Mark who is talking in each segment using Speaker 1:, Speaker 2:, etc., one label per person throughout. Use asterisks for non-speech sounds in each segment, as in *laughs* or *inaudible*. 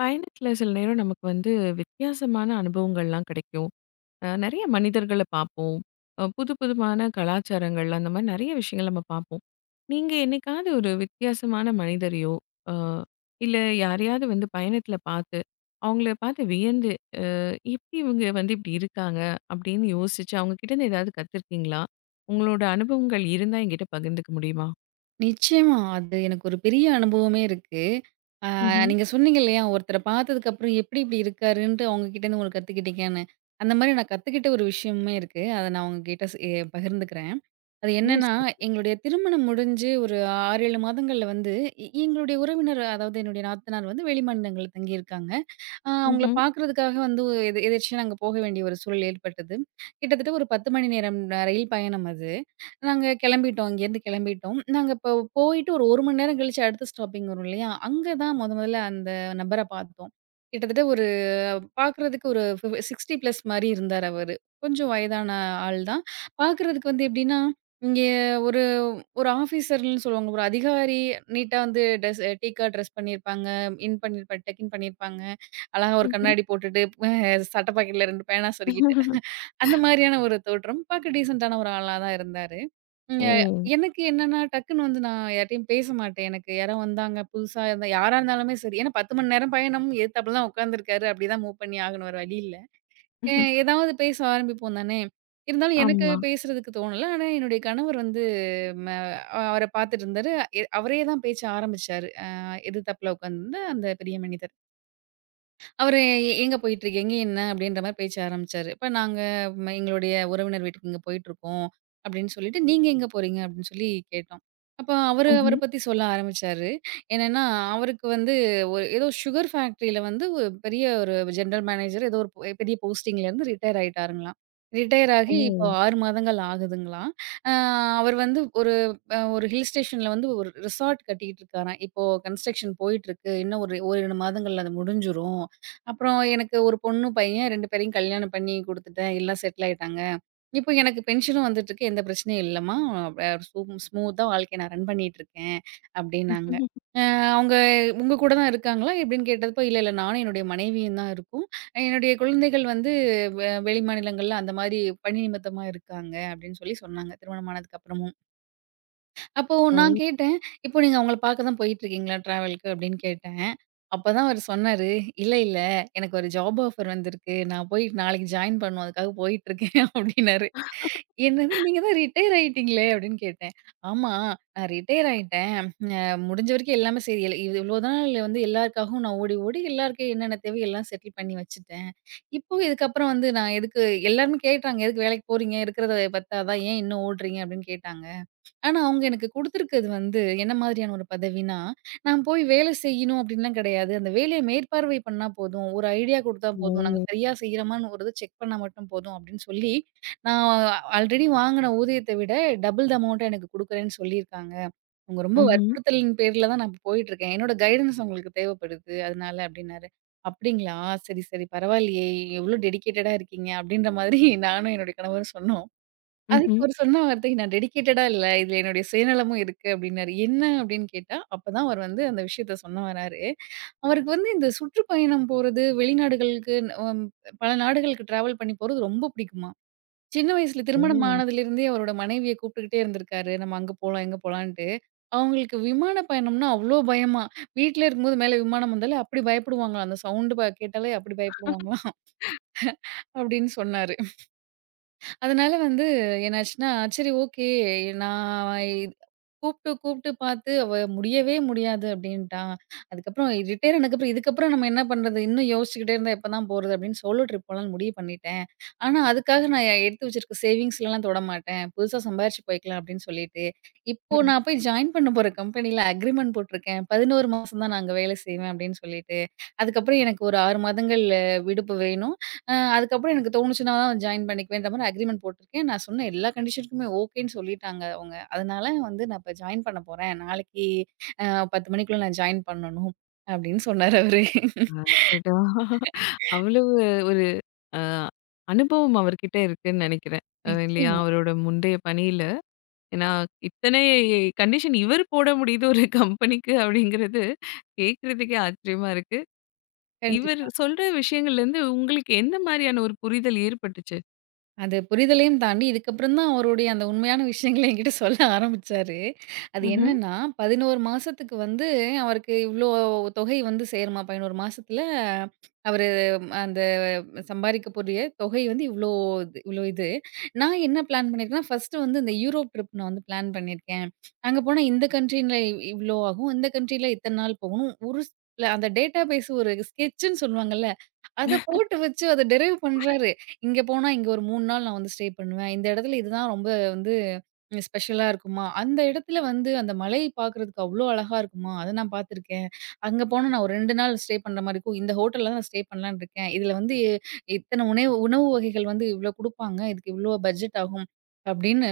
Speaker 1: பயணத்தில சில நேரம் நமக்கு வந்து வித்தியாசமான அனுபவங்கள்லாம் கிடைக்கும். அ நெறைய மனிதர்கள பாப்போம். அ புதுப்புதுமான கலாச்சாரங்கள்லாம். அந்த மாரி நெறைய விஷயங்கள் நம்ம பாப்போம். நீங்க என்னைக்காவது ஒரு வித்தியாசமான மனிதரையோ, அ இல்ல யாரையாவது வந்து பயணத்தில பாத்து, அவுங்கள பாத்து வியந்து "அ இபடி இவுங்க வந்து இப்டி இருக்காங்க?" அப்படின்னு யோசிச்சு, அவுங்க கிட்டேருந்து ஏதாவது கத்துருக்கீங்களா? உங்களோட அனுபவங்கள் இருந்தா என்கிட்ட பகிர்ந்துக்க முடியுமா?
Speaker 2: நிச்சயமா. அது எனக்கு ஒரு பெரிய அனுபவமே இருக்கு. அ
Speaker 1: ம்ஹ்ம்.
Speaker 2: நீங்க சொன்னீங்க இல்லையா? ஒருத்தர பாத்ததுக்கப்பறம் எப்டி இப்டி இருக்காருன்ட்டு, அவுங்க கிட்டேந்து உங்களுக்கு கத்துக்கிட்டீங்கன்னு. அந்த மாரி நான் கத்துக்கிட்ட ஒரு விஷயமுமே இருக்கு. அத நான் உங்ககிட்ட எ பகிர்ந்துக்கிறேன். அது
Speaker 1: ஓ!
Speaker 2: என்னான்னா,
Speaker 1: சிறப்பு.
Speaker 2: எங்களுடைய திருமணம் முடிஞ்சு ஒரு 6, 7 மாதங்கள்ல வந்து இ எங்களுடைய உறவினர் அதாவது என்னுடைய நாத்தனார் வந்து வெளி மாநிலங்கள்ல தங்கியிருக்காங்க. அ அவுங்கள
Speaker 1: ம்ஹ்ம்.
Speaker 2: பாக்குறதுக்காக வந்து, ஒ எதேர்ச்சியா நாங்க போக வேண்டிய ஒரு சூழல் ஏற்பட்டது. கிட்டத்தட்ட ஒரு 10 மணி நேரம் ரயில் பயணம் அது. நாங்க கெளம்பிட்டோம், இங்கேருந்து கெளம்பிட்டோம். நாங்க இப்ப போயிட்டு ஒரு 1 மணி நேரம் கழிச்சு அடுத்த ஸ்டாப்பிங் வரும் இல்லையா? அங்க தான் மொத மொதல்ல அந்த நபர பாத்தோம். கிட்டத்தட்ட ஒரு பாக்குறதுக்கு ஒரு ஃபி 60 ப்ளஸ் மாரி இருந்தாரு அவரு. கொஞ்சம் வயதான ஆள் தான். பாக்குறதுக்கு வந்து எப்டின்னா, இங்கே ஒரு ஒரு ஆஃபீசர்ன்னு சொல்லுவாங்க. ஒரு அதிகாரி நீட்டா வந்து ட்ரெஸ் டீக்கா ட்ரெஸ் பண்ணியிருப்பாங்க, இன் பண்ணியிருப்பார், டக்கின் பண்ணியிருப்பாங்க. அழகா ஒரு
Speaker 1: ம்ஹ்ம்.
Speaker 2: கண்ணாடி போட்டுட்டு, ப சட்ட பாக்கெட்ல 2 பேனா சொருகிட்டு. *chuckles* அந்த
Speaker 1: *laughs*
Speaker 2: மாரியான ஒரு தோற்றம். பாக்க டீசென்ட்டான ஒரு ஆளா தான் இருந்தாரு. இங்க
Speaker 1: ம்.
Speaker 2: எனக்கு என்னென்னா, டக்குனு வந்து நான் யார்ட்டேயும் பேசமாட்டேன். எனக்கு யாரோ வந்தாங்க, புதுசா இருந்தா, யாரா இருந்தாலுமே சரி. ஏன்னா 10 மணி நேரம் பயணம். எதிர்த்தாப்ல தான் உட்காந்துருக்காரு. அப்படிதான் மூவ் பண்ணி ஆகணும். வேற வழி இல்ல. எ
Speaker 1: *chuckles*
Speaker 2: எதாவது பேச ஆரம்பிப்போம் தானே. இருந்தாலும் எனக்கு
Speaker 1: ஆமா.
Speaker 2: பேசுறதுக்கு தோணல. ஆனா என்னுடைய கணவர் வந்து ம அவர பாத்துட்டு இருந்தாரு. எ அவரே தான் பேச்ச ஆரம்பிச்சாரு. அ எதுதாப்பில உட்காந்துருந்த அந்த பெரிய மனிதர். அவரு, எங்க போயிட்டுருக்கீங்க என்ன? அப்படின்ற மாரி பேச்ச ஆரம்பிச்சாரு. இப்ப நாங்க, எங்களுடைய உறவினர் வீட்டுக்கு இங்க போயிட்டுருக்கோம். அப்படின்னு சொல்லிட்டு, நீங்க எங்க போறீங்க? அப்படின்னு சொல்லி கேட்டோம். அப்போ அவரு அவர
Speaker 1: ம்ஹ்ம்.
Speaker 2: பத்தி சொல்ல ஆரம்பிச்சாரு. என்னென்னா அவருக்கு வந்து ஒரு ஏதோ, சுகர் ஃபேக்ட்ரில வந்து ஒரு பெரிய ஒரு ஜென்ட்ரல் மேனேஜர் ஏதோ, ஒரு பெரிய போஸ்ட்டிங்கலேருந்து, ரிட்டயர் ஆயிட்டாருங்களாம். ரிட்டயர் ஆகி இப்போ
Speaker 1: ஓ!
Speaker 2: 6 மாதங்கள் ஆகுதுங்களாம். அ அவரு வந்து ஒரு ஒரு ஹில் ஸ்டேஷன்ல வந்து ஒரு ரிசார்ட் கட்டிக்கிட்டு இருக்காராம். இப்போ கன்ஸ்ட்ரக்ஷன் போயிட்டிருக்கு, இன்னும் ஒரு ஓர் இரு மாதங்ள்ல அது முடிஞ்ரும். அப்புறம், எனக்கு ஒரு பொண்ணு, பையன் 2 பேரையும், கல்யாணம் பண்ணி குடுத்துட்டேன். எல்லா செட்டில் ஆய்ட்டாங்க. இப்ப எனக்கு பென்ஷனும் வந்துட்டுருக்கு. எந்த பிரச்சனையும் இல்லம்மா, ஸ்மூ ஸ்மூத்தா வாழ்க்கைய நான் ரன் பண்ணிட்ருக்கேன். அப்டின்னாங்க
Speaker 1: *laughs*
Speaker 2: ஆ அவுங்க உங்க கூட தான் இருக்காங்களா? எப்டின்னு கேட்டப்ப இல்லல்ல, நானும் என்னுடைய மனைவியும் தான் இருக்கோம். என்னுடைய குழந்தைகள் வந்து, வெ வெளி மாநிலங்கள்ல, அந்தமாரி பணி நிமித்தமா இருக்காங்க. அப்படின்னு சொல்லி சொன்னாங்க. திருமணம் ஆனதுக்கு அப்புறமும். அப்போ,
Speaker 1: ஓ!
Speaker 2: நா கேட்டேன். இப்போ நீங்க அவங்கள பாக்க தான் போயிட்டுருக்கீங்களா? ட்ராவலுக்கு, அப்படின்னு கேட்டேன். அப்பதான் அவரு சொன்னாரு, இல்ல, இல்ல, எனக்கு ஒரு ஜாப் ஆஃபர் வந்துருக்கு. நா போய் நாளைக்கு ஜாயின் பண்ணணும். அதுக்காக போயிட்டுருக்கேன் அப்டின்னாரு. என்னது,
Speaker 1: *laughs*
Speaker 2: நீங்க தான் ரிட்டயர் ஆயிட்டீங்களே அப்படின்னு கேட்டேன். ஆமா நா ரிட்டயர் ஆயிட்டேன். அ முடிஞ்ச வரைக்கும், எல்லாமே சரி இல்ல, இவ்ளோ நாள் வந்து, எல்லாருக்காகவும் நான், ஓடி ஓடி எல்லாருக்கும் என்னென்ன தேவையோ, எல்லாம் செட்டில் பண்ணி வச்சுட்டேன். இப்போ இதுக்கப்புறம் வந்து நா எதுக்கு எல்லாருமே கேட்டாங்க. எதுக்கு வேலைக்கு போறீங்க? இருக்றத பத்தாதா, ஏன் இன்னும் ஓடுறீங்க? அப்படின்னு கேட்டாங்க. ஆனா அவுங்க எனக்கு குடுத்துருக்கிறது வந்து, என்ன மாரியான ஒரு பதவினா, நா போய் வேலை செய்யணும் அப்படின்லாம் கிடையாது. அந்த வேலைய மேற்பார்வை பண்ணா போதும். ஒரு ஐடியா குடுத்தா போதும். நாங்க
Speaker 1: ஓ!
Speaker 2: சரியா செய்றோமான்னு, ஒரு இத செக் பண்ணா மட்டும் போதும். அப்படின்னு சொல்லி, நா ஆல்ரெடி வாங்குன ஊதியத்த விட, டபுள் த அமௌண்ட்ட எனக்கு குடுக்குறேன்னு, சொல்லியிருக்காங்க. உங்க ரொம்ப
Speaker 1: ம்ஹ்ம்.
Speaker 2: வற்புறுத்தலின் பேர்ல தான் நான் இப்போ போயிட்டுருக்கேன் என்னோட கைடன்ஸ் உங்களுக்கு தேவைப்படுது அதனால அப்படின்னாரு. அப்படிங்களா! சரி, சரி, பரவாயில்லையே! எவ்ளோ டெடிகேட்டடா இருக்கீங்க! அப்படின்ற மாரி *chuckles* நானும் என்னுடைய கணவரும் சொன்னோம்.
Speaker 1: ம்ஹ்ம்.
Speaker 2: அதுக்கு அவரு சொன்ன வார்த்தை, நா டெடிகேட்டடா இல்ல, இதுல என்னுடைய சுயநலமும் இருக்கு. அப்படின்னாரு. என்ன? அப்டின்னு கேட்டா அப்ப தான் அவர் வந்து அந்த விஷயத்த சொல்ல வராரு, அவருக்கு வந்து இந்த சுற்றுப்பயணம் போறது வெளிநாடுகளுக்கு பல நாடுகளுக்கு ட்ராவல் பண்ணி போறது ரொம்ப புடிக்குமா. சின்ன வயசுல திருமணம்
Speaker 1: ஓ!
Speaker 2: ஆனதிலிருந்தே அவரோட மனைவிய கூப்ட்டுக்ட்டே இருந்திருக்காரு. நம்ம அங்க போலாம், இங்க போலான்ட்டு. அவங்களுக்கு விமான பயணம்னா அவ்ளோ பயமா. வீட்ல இருக்கும்போது மேல விமானம் வந்தாலே அப்டி பயப்டுவாங்களாம் அந்த சவுண்டு கேட்டாலே அப்டி பயப்டுவாங்களாம்.
Speaker 1: *laughs*
Speaker 2: *laughs* அப்டின்னு சொன்னாரு அதனால வந்து என்னாச்சுன்னா, சரி ஓகே நா கூப்ட்டு இத் கூப்ட்டு பாத்து அவ முடியவே முடியாது அப்டின்ட்டா. அதுக்கப்புறம் ரிட்டயர் ஆனதுக்கு அப்புறம், இதுக்கப்புறம் நம்ம என்ன பண்றது? இன்னும் யோஷ்ச்சுக்கிட்டே இருந்தா எப்போ தான் போறது? அப்டின்னு சோலோ ட்ரிப் போலான்னு முடிவு பண்ணிட்டேன். ஆனா அதுக்காக நா எடுத்து வச்சுருக்க சேவிங்ஸ்லலாம் தொடமாட்டேன். புதுசா சம்பாரிச்சு போய்க்கலாம் அப்படின்னு சொல்லிட்டு, இப்போ
Speaker 1: ம்.
Speaker 2: நா போய் ஜாயின் பண்ண போற கம்பெனில அக்ரீமெண்ட் போட்ருக்கேன். 11 மாசம் தான் நான் அங்க வேல செய்வேன் அப்டின்னு சொல்லிட்டு. அதுக்கப்புறம் எனக்கு ஒரு 6 மாதங்கள் விடுப்பு வேணும். அ அதுக்கப்புறம் எனக்கு தோணுச்சுனா ஜாயின் பண்ணிக்குவேன்ற மாரி அக்ரீமெண்ட் போட்ருக்கேன். நா சொன்ன எல்லா கண்டிஷனுக்குமே ஓகேன்னு சொல்லிட்டாங்க அவுங்க. அதனால வந்து நா இப்போ ஜாயின் பண்ண போறேன். நாளைக்கு அ 10 மணிக்குள்ள நா ஜாயின் பண்ணணும். அப்டின்னு சொன்னார் அவரு.
Speaker 1: அடடா!
Speaker 2: *laughs*
Speaker 1: அவ்வளவு ஒரு அ அனுபவம் அவர்கிட்ட இருக்குன்னு நினைக்கிறேன். அ இல்லையா,
Speaker 2: நிச்சயமா.
Speaker 1: அவரோட முந்தைய பணியில ஏனா, இத்தனை கண்டிஷன் இவர் போட முடியுது ஒரு கம்பெனிக்கு அப்படிங்கிறது, கேக்றதுக்கே ஆச்சரியமா இருக்கு. இவரு
Speaker 2: கண்டிப்பா.
Speaker 1: சொல்ற விஷயங்கள்லருந்து உங்களுக்கு எந்த மாரியான ஒரு புரிதல் ஏற்பட்டுச்சு?
Speaker 2: அது, புரிதலையும் தாண்டி இதுக்கப்பறந்தான் அவருடைய அந்த உண்மையான விஷயங்கள என்கிட்ட சொல்ல ஆரம்பிச்சாரு. அது
Speaker 1: ம்ஹ்ம்.
Speaker 2: என்னன்னா, 11 மாசத்துக்கு வந்து, அவருக்கு இவ்ளோ வ் தொகை வந்து சேருமா! 11 மாசத்தில அவரு அந்த சம்பாரிக்க கூடிய தொகைய வந்து இவ்ளோ து இவ்ளோ இது. "நான் என்ன பிளான் பண்ணியிருக்கேன்னா, ஃபர்ஸ்ட்டு வந்து இந்த யூரோப் ட்ரிப், நான் வந்து பிளான் பண்ணியிருக்கேன். அங்க போனா இந்த கண்ட்ரில இவ் இவ்ளோ ஆகும். இந்த கண்ட்ரில இத்தன நாள் போகணும்." ஒரு *unintelligible* அந்த டேட்டாபேஸ் ஒரு ஸ்கெச்சுன்னு சொல்லுவாங்கள்ல, அத
Speaker 1: *laughs*
Speaker 2: போட்டு வச்சு, அத டிரைவ் பண்றாரு. "இங்க போனா, இங்க ஒரு 3 நாள் நான் வந்து ஸ்டே பண்ணுவேன். இந்த இடத்துல இதுதான் ரொம்ப வந்து ஸ்பெஷலா இருக்குமா! அந்த இடத்தில வந்து அந்த மலைய பார்க்கறதுக்கு அவ்ளோ அழகா இருக்குமா! அதை நான் பார்த்துருக்கேன். அங்க போனா நான் ஒரு 2 நாள் ஸ்டே பண்ற மாரி இருக்கும். இந்த ஹோட்டல்ல தான் நான் ஸ்டே பண்ணலான்னு இருக்கேன். இதுல வந்து இத்தனை உணைவு உணவு வகைகள் வந்து இவ்ளோ குடுப்பாங்க. இதுக்கு இவ்ளோ பட்ஜெட் ஆகும்." அப்படின்னு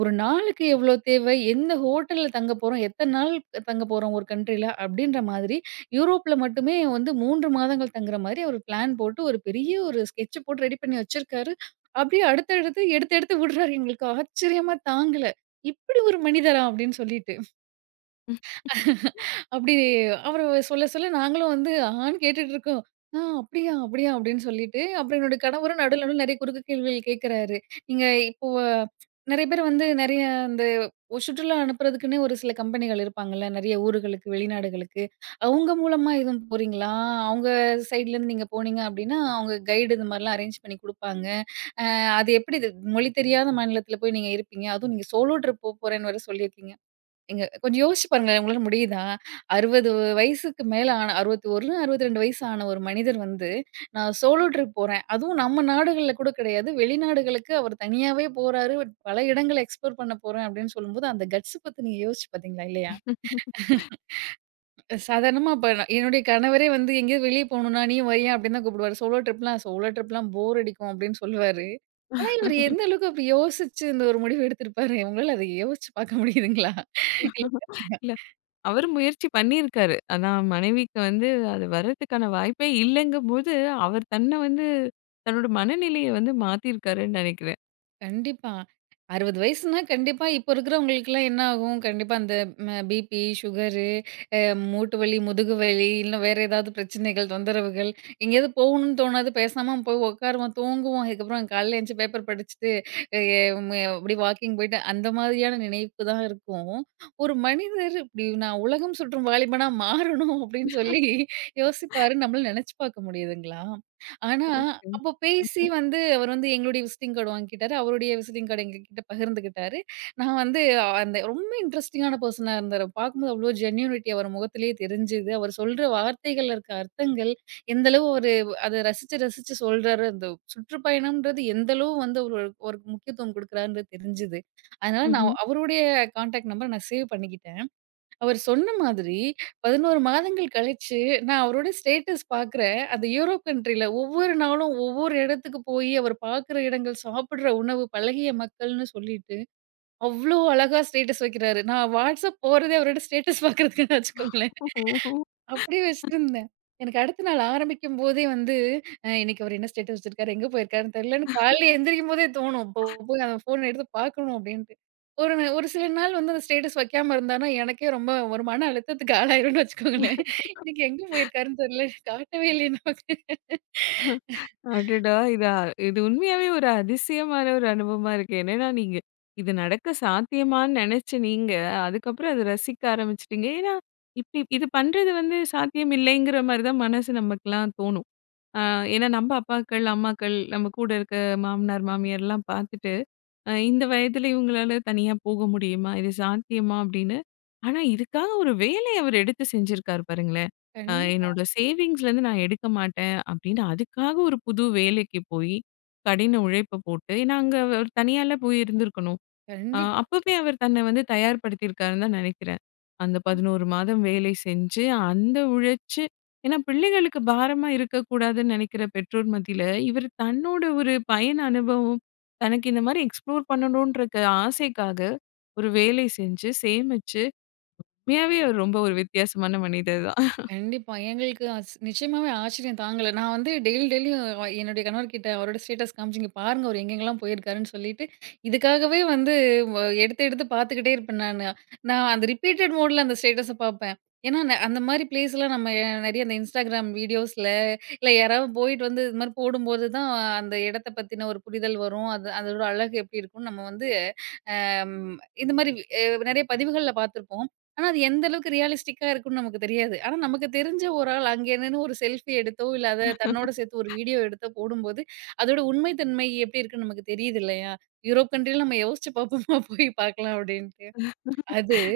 Speaker 2: ஒரு நாளுக்கு எவ்ளோ தேவை, எந்த ஹோட்டல்ல தங்கப் போறோம், எத்தன நாள் தங்கப் போறோம், ஒரு கண்ட்ரில. அப்படின்ற மாரி யூரோப்புல மட்டுமே வந்து 3 மாதங்கள் தங்கற மாரி, அவர் பிளான் போட்டு ஒரு பெரிய ஒரு ஸ்கெட்ச் போட்டு ரெடி பண்ணி வச்சிருக்காரு. அப்படியே அடுத்தடுத்து எடுத்து எடுத்து விடுறாரு. எங்களுக்கு ஆச்சரியமா! தாங்கல, "இப்படி ஒரு மனிதரா!" அப்படின்னு சொல்லிட்டு. *laughs*
Speaker 1: *laughs*
Speaker 2: அப்படி அவரு சொல்ல சொல்ல நாங்களும் வந்து, ஆஹான்னு கேட்டுட்டு இருக்கோம். "ஆ. அப்படியா, அப்படியா!" அப்படின்னு சொல்லிட்டு. அப்புறம் என்னோட கணவரும் நடுவுல நடுவுல நிறைய குறுக்கு கேள்விகள் கேட்கறாரு. "நீங்க இப்போ நிறைய பேர் வந்து நிறைய இந்த ஒரு சுற்றுலா அனுப்பறதுக்குன்னே ஒரு சில கம்பெனிகள் இருப்பாங்கள்ல, நிறைய ஊர்களுக்கு, வெளிநாடுகளுக்கு, அவங்க மூலமா எதும் போறீங்களா? அவங்க சைட்லேருந்து நீங்க போனீங்க அப்படின்னா, அவங்க கைடு இந்த மாரில்லாம் அரேஞ்ச் பண்ணி குடுப்பாங்க. அ அது எப்படி இது மொழி தெரியாத மாநிலத்தில போய் நீங்க இருப்பீங்க? அதுவும் நீங்க சோலோ ட்ரிப் போப்போறேன்னு வேற சொல்லியிருக்கீங்க." நீங்க கொஞ்சம் யோசிச்சு பாருங்களேன். உங்களால முடியுதா? 60 வயசுக்கு மேல ஆன 61, 62 வயசு ஆன ஒரு மனிதர் வந்து, "நான் சோலோ ட்ரிப் போறேன்." அதுவும் நம்ம நாடுகள்ல கூட கிடையாது. வெளிநாடுகளுக்கு அவர் தனியாவே போறாரு. "பல இடங்கள எக்ஸ்போர் பண்ண போறேன்." அப்படின்னு சொல்லும்போது அந்த கட்ஸ் பத்தி, நீங்க யோசிச்சு பார்த்தீங்களா, இல்லையா?
Speaker 1: *laughs*
Speaker 2: *laughs* சாதாரணமா இப்ப, என்னுடைய கணவரே வந்து எங்கயாது வெளிய போணும்னா, "நீயும் வரியா?" அப்படின்னு தான் கூப்பிடுவாரு. சோலோ ட்ரிப்ன்னா, "சோலோ ட்ரிப்ல்லாம் போர் அடிக்கும்." அப்படின்னு சொல்வாரு. ஆனா இவரு
Speaker 1: *laughs*
Speaker 2: எந்த அளவுக்கு அப்படி யோசிச்சு, இந்த ஒரு முடிவு எடுத்திருப்பாரு? உங்களால அத யோசிச்சு பார்க்க முடியுதுங்களா?
Speaker 1: *laughs* இல்ல.
Speaker 2: *unintelligible*
Speaker 1: அவரும் முயற்சி பண்ணியிருக்காரு. ஆனா மனைவிக்கு வந்து அது வரத்துக்கான வாய்ப்பே இல்லங்கும் போது, அவர் தன்ன வந்து தன்னோட மனநிலைய வந்து மாத்தியிருக்காருன்னு நினைக்கிறேன்.
Speaker 2: கண்டிப்பா, 60 வயசுனா, கண்டிப்பா இப்ப இருக்குறவங்களுக்கெல்லாம் என்ன ஆகும்? கண்டிப்பா, அந்த அ பிபி, சுகரு, அ மூட்டு வலி, முதுகு வலி இல்ல வேற ஏதாவது பிரச்சனைகள், தொந்தரவுகள். எங்கயாவது போகணும்னு தோணாது, பேசாம போய் உட்காருவோம் தூங்குவோம், அதுக்கப்பறம் காலைல எந்திருச்சு பேப்பர் படிச்சுட்டு, அ ம் அப்படி வாக்கிங் போய்ட்டு அந்த மாதிரியான நினைப்புதா இருக்கும். ஒரு மனிதர் இப்படி, "நான் உலகம் சுற்றும் வாலிபனா மாறணும்." அப்படி சொல்லி
Speaker 1: *laughs*
Speaker 2: யோசிப்பாருனு நம்மளால நெனச்சுப்பார்க்க முடியுதுங்களா? ஆனா அப்போ பேசி
Speaker 1: *unintelligible*
Speaker 2: வந்து அவர் வந்து எங்களுடைய விசிட்டிங் கார்டு வாங்கிக்கிட்டாரு. அவருடைய விசிட்டிங் கார்ட எங்க கிட்ட பகிர்ந்துக்கிட்டாரு. நான் வந்து அந்த ரொம்ப இன்ட்ரஸ்டிங்கான பர்சனா இருந்தாரு, பார்க்கும்போது அவ்ளோ ஜென்யூனிட்டி அவரு முகத்திலயே தெரிஞ்சுது. அவரு சொல்ற வார்த்தைகள்ல இருக்க அர்த்தங்கள், எந்தளவு ஒரு அத ரசிச்சு, ரசிச்சு சொல்றாரு. அந்த சுற்றுப்பயணம்ன்றது எந்த அளவு வந்து ஒ ஒரு முக்கியத்துவம் கொடுக்குறாருன்றது தெரிஞ்சுது. அதனால நான்
Speaker 1: ம்ஹ்ம்.
Speaker 2: அவருடைய கான்டாக்ட் நம்பர் நான் சேவ் பண்ணிக்கிட்டேன். அவர் சொன்ன மாதிரி 11 மாதங்கள் கழிச்சு, நான் அவருடைய ஸ்டேட்டஸ் பார்க்குறேன். அந்த யூரோப் கண்ட்ரில்ல ஒவ்வொரு நாளும், ஒவ்வொரு இடத்துக்கு போய் அவர் பார்க்கிற இடங்கள், சாப்புடுற உணவு, பழகிய மக்கள்ன்னு சொல்லிட்டு அவ்ளோ அழகா ஸ்டேட்டஸ் வைக்கிறாரு. நான் Whatsapp போறதே, அவரோட ஸ்டேட்டஸ் பார்க்கறதுக்குத்தான் வச்சுக்கோங்களேன்,
Speaker 1: ஓஹோ!
Speaker 2: அப்படியே
Speaker 1: *laughs*
Speaker 2: வச்சிட்டிருந்தேன். எனக்கு அடுத்த நாள் ஆரம்பிக்கும்போதே வந்து அ இன்னைக்கு அவர் என்ன ஸ்டேட்டஸ் வச்சிருக்காரு? எங்க போயிருக்காருன்னு தெரியலன்னு
Speaker 1: *chuckles*
Speaker 2: காலையில எந்திரிக்கும் போதே தோணும். இப்போ போய் அந்த ஃபோன் எடுத்து பார்க்கணும் அப்படின்ட்டு. ஒரு ஒரு சில நாள் வந்து அந்த ஸ்டேட்டஸ் வைக்காம இருந்தாருன்னா, எனக்கே ரொம்ப ஒரு மன அழுத்தத்துக்கு ஆளாகிருவேன்னு வச்சுக்கோங்களேன். இன்னைக்கு எங்க
Speaker 1: *laughs*
Speaker 2: போயிருக்காருன்னு தெரியல. காட்டவே இல்லையே நமக்கு.
Speaker 1: *chuckles* அடடா!
Speaker 2: *laughs*
Speaker 1: இதா இது உண்மையாவே ஒரு அதிசயமான ஒரு அனுபவமா இருக்கு. என்னன்னா நீங்க இது நடக்க சாத்தியமான்னு நெனச்ச நீங்க அதுக்கப்புறோம் அத ரசிக்க ஆரமிச்சூட்டீங்க. ஏன்னா இப் இ இது பண்றது வந்து சாத்தியம் இல்லைங்குற மாதிரி தான் மனசு நமக்கெல்லாம் தோன்னும். அ ஏன்னா நம்ம அப்பாக்கள், அம்மாக்கள், நம்ம கூட இருக்க மாமனார், மாமியார்லாம் பார்த்துட்டு இந்த வயதுல இவுங்களால தனியா போக முடியுமா, இது சாத்தியமா? அப்படீன்னு. ஆனா இதுக்காக ஒரு வேலைய அவர் எடுத்து செஞ்சிருக்காரு பாருங்களே. ஆ
Speaker 2: கண்டிப்பா.
Speaker 1: என்னோட சேவிங்ஸ்லிருந்து நான் எடுக்க மாட்டேன், அப்படீன்னு அதுக்காக ஒரு புது வேலைக்கு போய் கடின உழைப்ப போட்டு, ஏன்னா அங்க அவர் தனியால்லா போய் இருந்துருக்கணும். அ
Speaker 2: கண்டிப்பா.
Speaker 1: அப்பவே அவர் தன்ன வந்து தயார்படுத்திருக்காருன்னு தான் நெனக்கிறேன். அந்த
Speaker 2: அம்.
Speaker 1: 11 மாதம் வேலை செஞ்சு அந்த உழைச்சு ஏன்னா பிள்ளைகளுக்கு பாரமா இருக்கக்கூடாதுன்னு நெனக்கிற பெற்றோர் மத்தியில, இவர் தன்னோட ஒரு பயண அனுபவம், தனக்கு இந்த மாதிரி எக்ஸ்ப்ளோர் பண்ணணுன்ற ஆசைக்காக ஒரு வேலை செஞ்சு சேமிச்சு உண்மையாவே அவர் ரொம்ப ஒரு வித்தியாசமான மனிதர் தான்.
Speaker 2: கண்டிப்பா. எங்களுக்கு அஸ் நிச்சயமாவே ஆச்சரியம் தாங்கல. நான் வந்து டெய்லி, டெய்லியும் என்னுடைய கணவர் கிட்ட அவரோட ஸ்டேட்டஸ் காமிச்சு, இங்க பாருங்க அவர் எங்கெங்கெல்லாம் போயிருக்காருன்னு சொல்லிட்டு இதுக்காகவே வந்து வ எடுத்து எடுத்து பார்த்துக்கிட்டே இருப்பேன் நானு. நான் அந்த ரிப்பீட்டட் மோடுல அந்த ஸ்டேட்டஸ பார்ப்பேன். ஏன்னா ந அந்த மாதிரி ப்ளேஸ்லாம் நம்ம நெறைய இந்த Instagram வீடியோஸ்ல இல்ல யாராவது போயிட்டு வந்து இதுமாதிரி போடும்போதுதான் அந்த எடத்த பத்தின ஒரு புரிதல் வரும். அது அதோட அழகு எப்படி இருக்கும் நம்ம வந்து அ இந்த மாதிரி அ நெறைய பதிவுகள்ல பார்த்துருப்போம். ஆனா அது எந்த அளவுக்கு ரியலிஸ்டிக்கா இருக்கும்னு நமக்கு தெரியாது. ஆனா நமக்கு தெரிஞ்ச ஒரு ஆள் அங்க நின்னு ஒரு செல்ஃபி எடுத்தோ, இல்லா அத தன்னோடு சேர்த்து ஒரு
Speaker 1: *laughs*
Speaker 2: வீடியோ எடுத்தோ போடும்போது, அதோட உண்மை தன்மை எப்படி இருக்குன்னு நமக்கு தெரியுது இல்லையா? யூரோப் கண்ட்ரில நம்ம யோசிச்சு பார்ப்போமா? போய் பார்க்கலாம் அப்படின்ட்டு, அது
Speaker 1: *laughs*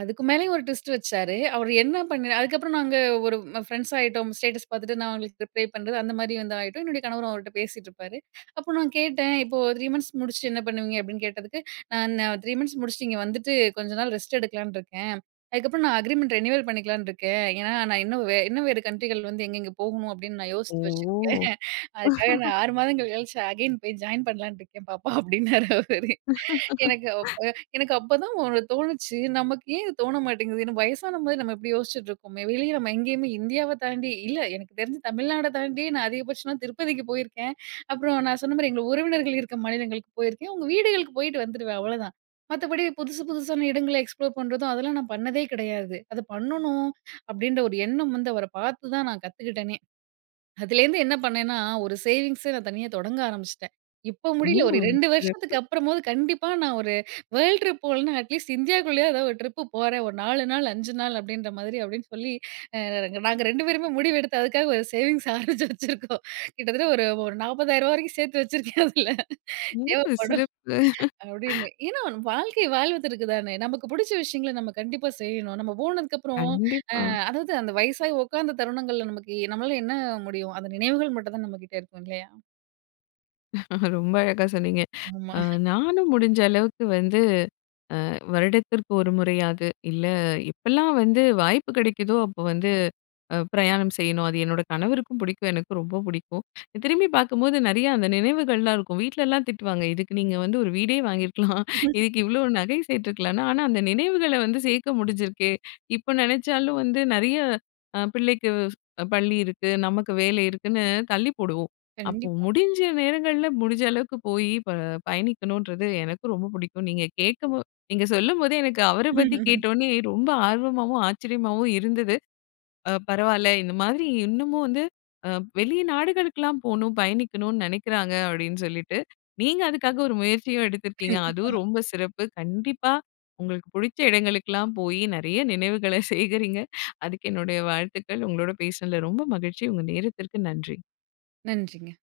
Speaker 2: அதுக்கு மேலேயும் ஒரு ட்விஸ்ட் வச்சாரு, அவர் என்ன பண்ணி அதுக்கப்பறம் நாங்க ஒரு ம் ஃப்ரெண்ட்ஸ் ஆயிட்டோம். ஸ்டேட்டஸ் பார்த்துட்டு நான் அவுங்களுக்கு ரிப்ளே பண்றது, அந்த மாதிரி வந்து ஆயிட்டோம். என்னுடைய கணவரும் அவர்கிட்ட பேசிட்டு இருப்பாரு, அப்போ நான் கேட்டேன், "இப்போ 3 மந்த்ஸ் முடிச்சுட்டு என்ன பண்ணுவீங்க?" அப்படீன்னு கேட்டதுக்கு, "நா நான் 3 மந்த்ஸ் முடிச்சுட்டு, இங்க வந்துட்டு கொஞ்ச நாள் ரெஸ்ட் எடுக்கலான்னு இருக்கேன், அதுக்கப்பறம் நான் அக்ரீமெண்ட் ரினுயூவல் பண்ணிக்கலாம்னு இருக்கேன், ஏன்னா நான் இன்னும் வே இன்னும் வேற கண்ட்ரிகள் வந்து எங்கெங்க போகணும் அப்படீன்னு நான்
Speaker 1: ஓ!
Speaker 2: யோசிச்சு வச்சிருக்கேன். அதுக்காக நான்
Speaker 1: *laughs*
Speaker 2: 6 மாதங்கள் கழிச்சு அகைன் போய் ஜாயின் பண்ணலாம்னு இருக்கேன் பாப்பா." அப்படின்னாரு அவர். எனக்கு
Speaker 1: *laughs*
Speaker 2: எனக்கு அப் அப்பதா ஒண்ணு தோணுச்சு, நமக்கு ஏன் இது தோண மாட்டேங்குது வயசானமாரி நம்ம இப்படி யோசிச்சிட்டு இருக்கோமே, வெளிய நம்ம எங்கயுமே இந்தியாவ தாண்டி இல்ல எனக்கு தெரிஞ்சு தமிழ்நாட தாண்டி நான் அதிகபட்சமா திருப்பதிக்கு போயிருக்கேன். அப்புறம் நான் சொன்ன மாரி எங்க உறவினர்கள் இருக்க மாநிலங்களுக்கு போயிருக்கேன். அவங்க வீடுகளுக்கு போயிட்டு வந்துடுவேன் அவ்வளோதா. மத்தப்படி புதுசு புதுசான இடங்கள்ல எக்ஸ்ப்ளோர் பண்றதும், அதெல்லா நான் பண்ணதே கிடையாது. அத பண்ணனும் அப்படின்ற ஒரு எண்ணம் வந்து அவர பார்த்துதா நான் கத்துக்கிட்டனே. அதுலேருந்து என்ன பண்ணேன்னா ஒரு சேவிங்ஸ நான் தனியா தொடங்க ஆரம்பிச்சுட்டேன். இப்போ முடியல. ஒரு
Speaker 1: ம்.
Speaker 2: 2 வருஷத்துக்கு
Speaker 1: சிறப்பு.
Speaker 2: அப்புறமாவது கண்டிப்பா நான் ஒரு வேர்ல்ட் ட்ரிப் போகலன்னா அட்லீஸ்ட் இந்தியாக்குள்ளயாவது ஒரு ட்ரிப் போறேன். ஒரு 4 நாள், 5 நாள் அப்படின்ற மாதிரி அப்படீன்னு சொல்லி அ நாங்க 2 பேருமே முடிவெடுத்து, அதுக்காக ஒரு சேவிங்ஸ் ஆரமிச்சு வச்சிருக்கோம். கிட்டத்தட்ட ஒரு ஒரு ரூ. 40,000 வரைக்கும் சேர்த்து வச்சிருக்கேன் அதுல.
Speaker 1: ஓ!
Speaker 2: தேவப்படும்
Speaker 1: சிறப்பு.
Speaker 2: அப்படீன்னு. ஏன்னா வாழ்க்கை வாழ்வதற்கு தானே நமக்கு புடுச்ச விஷயங்கள நம்ம கண்டிப்பா செய்யணும். நம்ம போனதுக்கப்புறம். அ
Speaker 1: கண்டிப்பா.
Speaker 2: அதாவது அந்த வயசாகி உட்காந்த தருணங்கள்ல நமக்கு நம்மளால என்ன முடியும் அந்த நினைவுகள் மட்டும் தான் நம்ம கிட்ட இருக்கும் இல்லையா?
Speaker 1: ரொம்ப அழகா சொன்னீங்க.
Speaker 2: ஆமா.
Speaker 1: அ
Speaker 2: *chuckles*
Speaker 1: நானும் முடிஞ்ச அளவுக்கு வந்து வருடத்திற்கு அ ஒரு முறையாவது இல்ல எப்பெல்லாம் வந்து வாய்ப்பு கிடைக்குதோ, அப்போ வந்து பிரயாணம் செய்யணும். அது என்னோட கணவருக்கும் புடிக்கும். எனக்கும் ரொம்ப புடிக்கும். திரும்பி பார்க்கும்போது நிறையா அந்த நினைவுகள்லாம் இருக்கும், வீட்லல்லாம் திட்டுவாங்க, "இதுக்கு நீங்க வந்து ஒரு வீடே வாங்கியிருக்கலாம். இதுக்கு
Speaker 2: *laughs*
Speaker 1: இவ்வளோ நகை சேத்துருக்கலாம்." ஆனா அந்த நினைவுகள வந்து சேர்க்க முடிஞ்சிருக்கே. இப்ப நெனச்சாலும் வந்து நெறய அ பிள்ளைக்கு ஸ் பள்ளி இருக்கு, நமக்கு வேலை இருக்குன்னு தள்ளி போடுவோம். அப்போ
Speaker 2: கண்டிப்பா.
Speaker 1: முடிஞ்ச நேரங்கள்ல முடிஞ்ச அளவுக்கு போய் ப பயணிக்கணுன்றது எனக்கும் ரொம்ப புடிக்கும். நீங்க கேட்க போ நீங்க சொல்லும்போதே எனக்கு அவர பத்தி கேட்ட
Speaker 2: *laughs*
Speaker 1: உடனே ரொம்ப ஆர்வமாவும், ஆச்சரியமாவும் இருந்தது. அ பரவால்ல இந்த மாதிரி இன்னமும் வந்து அ வெளி நாடுகளுக்கெல்லாம் போணும் பயணிக்கணும்னு நெனக்கிறாங்க, அப்படீன்னு சொல்லிட்டு. நீங்க அதுக்காக ஒரு முயற்சியும் எடுத்திருக்கீங்க,
Speaker 2: கண்டிப்பா.
Speaker 1: அதுவும் ரொம்ப சிறப்பு! கண்டிப்பா உங்களுக்கு புடிச்ச இடங்களுக்கெல்லாம் போயி நெறய நினைவுகள சேகரிங்க. அதுக்கு என்னுடைய வாழ்த்துக்கள். உங்களோட பேசினதுல ரொம்ப மகிழ்ச்சி! உங்கள் நேரத்திற்கு நன்றி.
Speaker 2: நன்றிங்க.